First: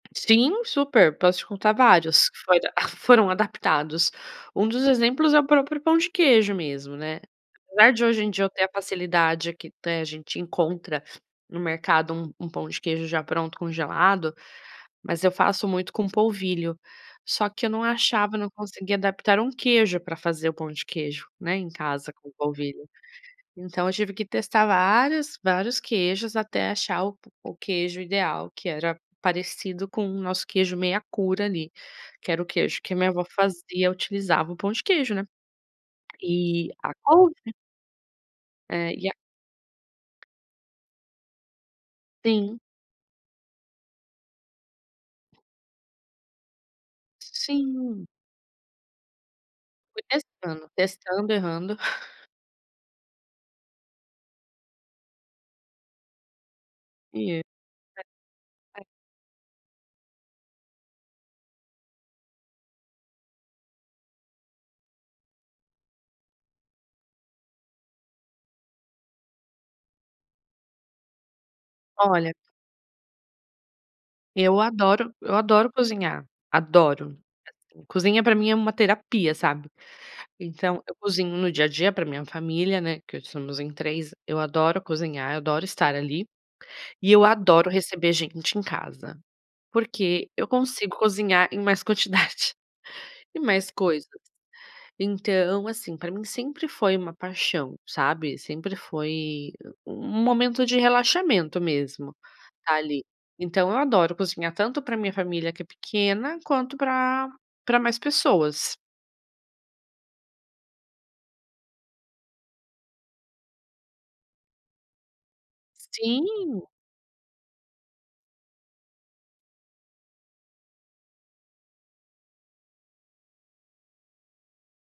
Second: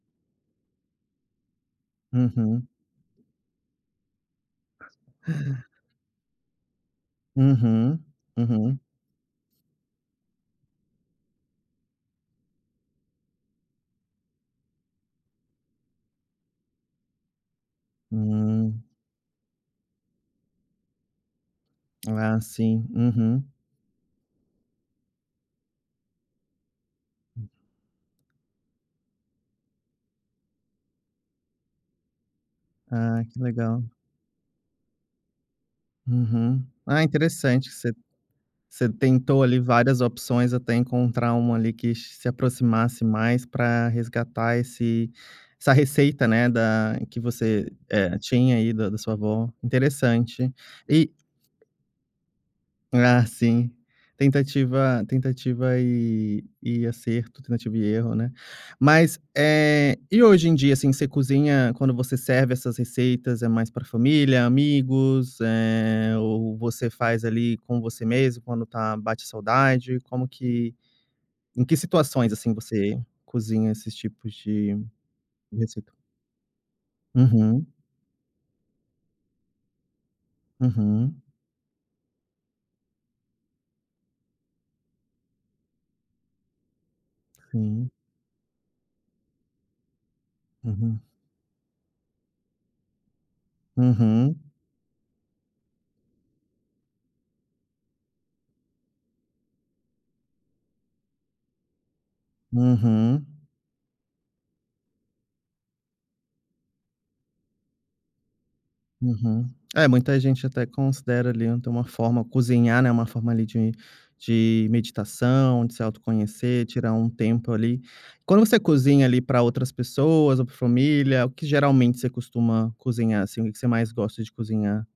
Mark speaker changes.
Speaker 1: Sim, super, posso te contar vários, que foi
Speaker 2: Uhum.
Speaker 1: adap foram adaptados. Um dos exemplos é o
Speaker 2: Uhum.
Speaker 1: próprio pão de queijo mesmo, né. Apesar de
Speaker 2: Uhum,
Speaker 1: hoje em dia eu ter a
Speaker 2: uhum.
Speaker 1: facilidade, aqui até a gente encontra no mercado um um pão de queijo já pronto congelado, mas eu faço muito com polvilho, só que eu não achava, não
Speaker 2: Hum.
Speaker 1: conseguia adaptar um queijo pra fazer o pão de queijo, né, em casa com o
Speaker 2: Ah sim,
Speaker 1: polvilho.
Speaker 2: uhum.
Speaker 1: Então, eu tive que testar vários, vários queijos até achar o
Speaker 2: Hum.
Speaker 1: o queijo ideal, que era parecido com o nosso queijo meia cura, ali, que era o queijo que a minha
Speaker 2: Ah,
Speaker 1: avó
Speaker 2: que legal.
Speaker 1: fazia, utilizava o pão de queijo, né.
Speaker 2: Uhum.
Speaker 1: E, a
Speaker 2: Ah,
Speaker 1: couve.
Speaker 2: interessante você você
Speaker 1: É, e a
Speaker 2: tentou, ali, várias opções até encontrar uma, ali, que che se
Speaker 1: Sim.
Speaker 2: aproximasse mais pra resgatar esse essa receita, né, da que você,
Speaker 1: Sim.
Speaker 2: eh, tinha aí da da sua avó,
Speaker 1: Fui
Speaker 2: interessante
Speaker 1: testando,
Speaker 2: e
Speaker 1: testando errando.
Speaker 2: Ah sim. Tentativa tentativa, eh, e acerto, tentativa e erro, né.
Speaker 1: [unintelligible]
Speaker 2: Mas, eh, e hoje em dia. assim, você cozinha quando você serve essas receitas, é mais pra família, amigos, eh, ou você faz, ali, com você mesmo quando tá bate saudade, como que em que situações,
Speaker 1: Olha.
Speaker 2: assim, você cozinha esses tipos
Speaker 1: Eu
Speaker 2: de
Speaker 1: adoro eu adoro
Speaker 2: receita?
Speaker 1: cozinhar, adoro!
Speaker 2: Uhum.
Speaker 1: Cozinha pra mim é uma terapia sabe. Então, eu
Speaker 2: Uhum.
Speaker 1: cozinho no dia a dia pra minha família, né, que hoje somos em 3 eu adoro cozinhar, eu adoro estar, ali. E eu adoro
Speaker 2: Sim.
Speaker 1: receber gente em casa, porque eu consigo
Speaker 2: Uhum.
Speaker 1: cozinhar em mais quantidade, e mais coisas.
Speaker 2: Uhum.
Speaker 1: Então, assim, pra mim sempre foi uma paixão, sabe. Sempre foi u um momento de relaxamento mesmo, ali.
Speaker 2: Uhum.
Speaker 1: Então eu adoro cozinhar tanto pra minha família que é pequena, quanto pra pra mais pessoas.
Speaker 2: Uhum. É muita gente até considera, ali, ainda uma forma cozinhar, né, uma forma, ali, de de meditação, de se
Speaker 1: Sim.
Speaker 2: autoconhecer, tirar um tempo, ali. Quando você cozinha, ali, pra outras pessoas ou pra família, o que geralmente você costuma cozinhar, assim, que que você mais gosta de cozinhar?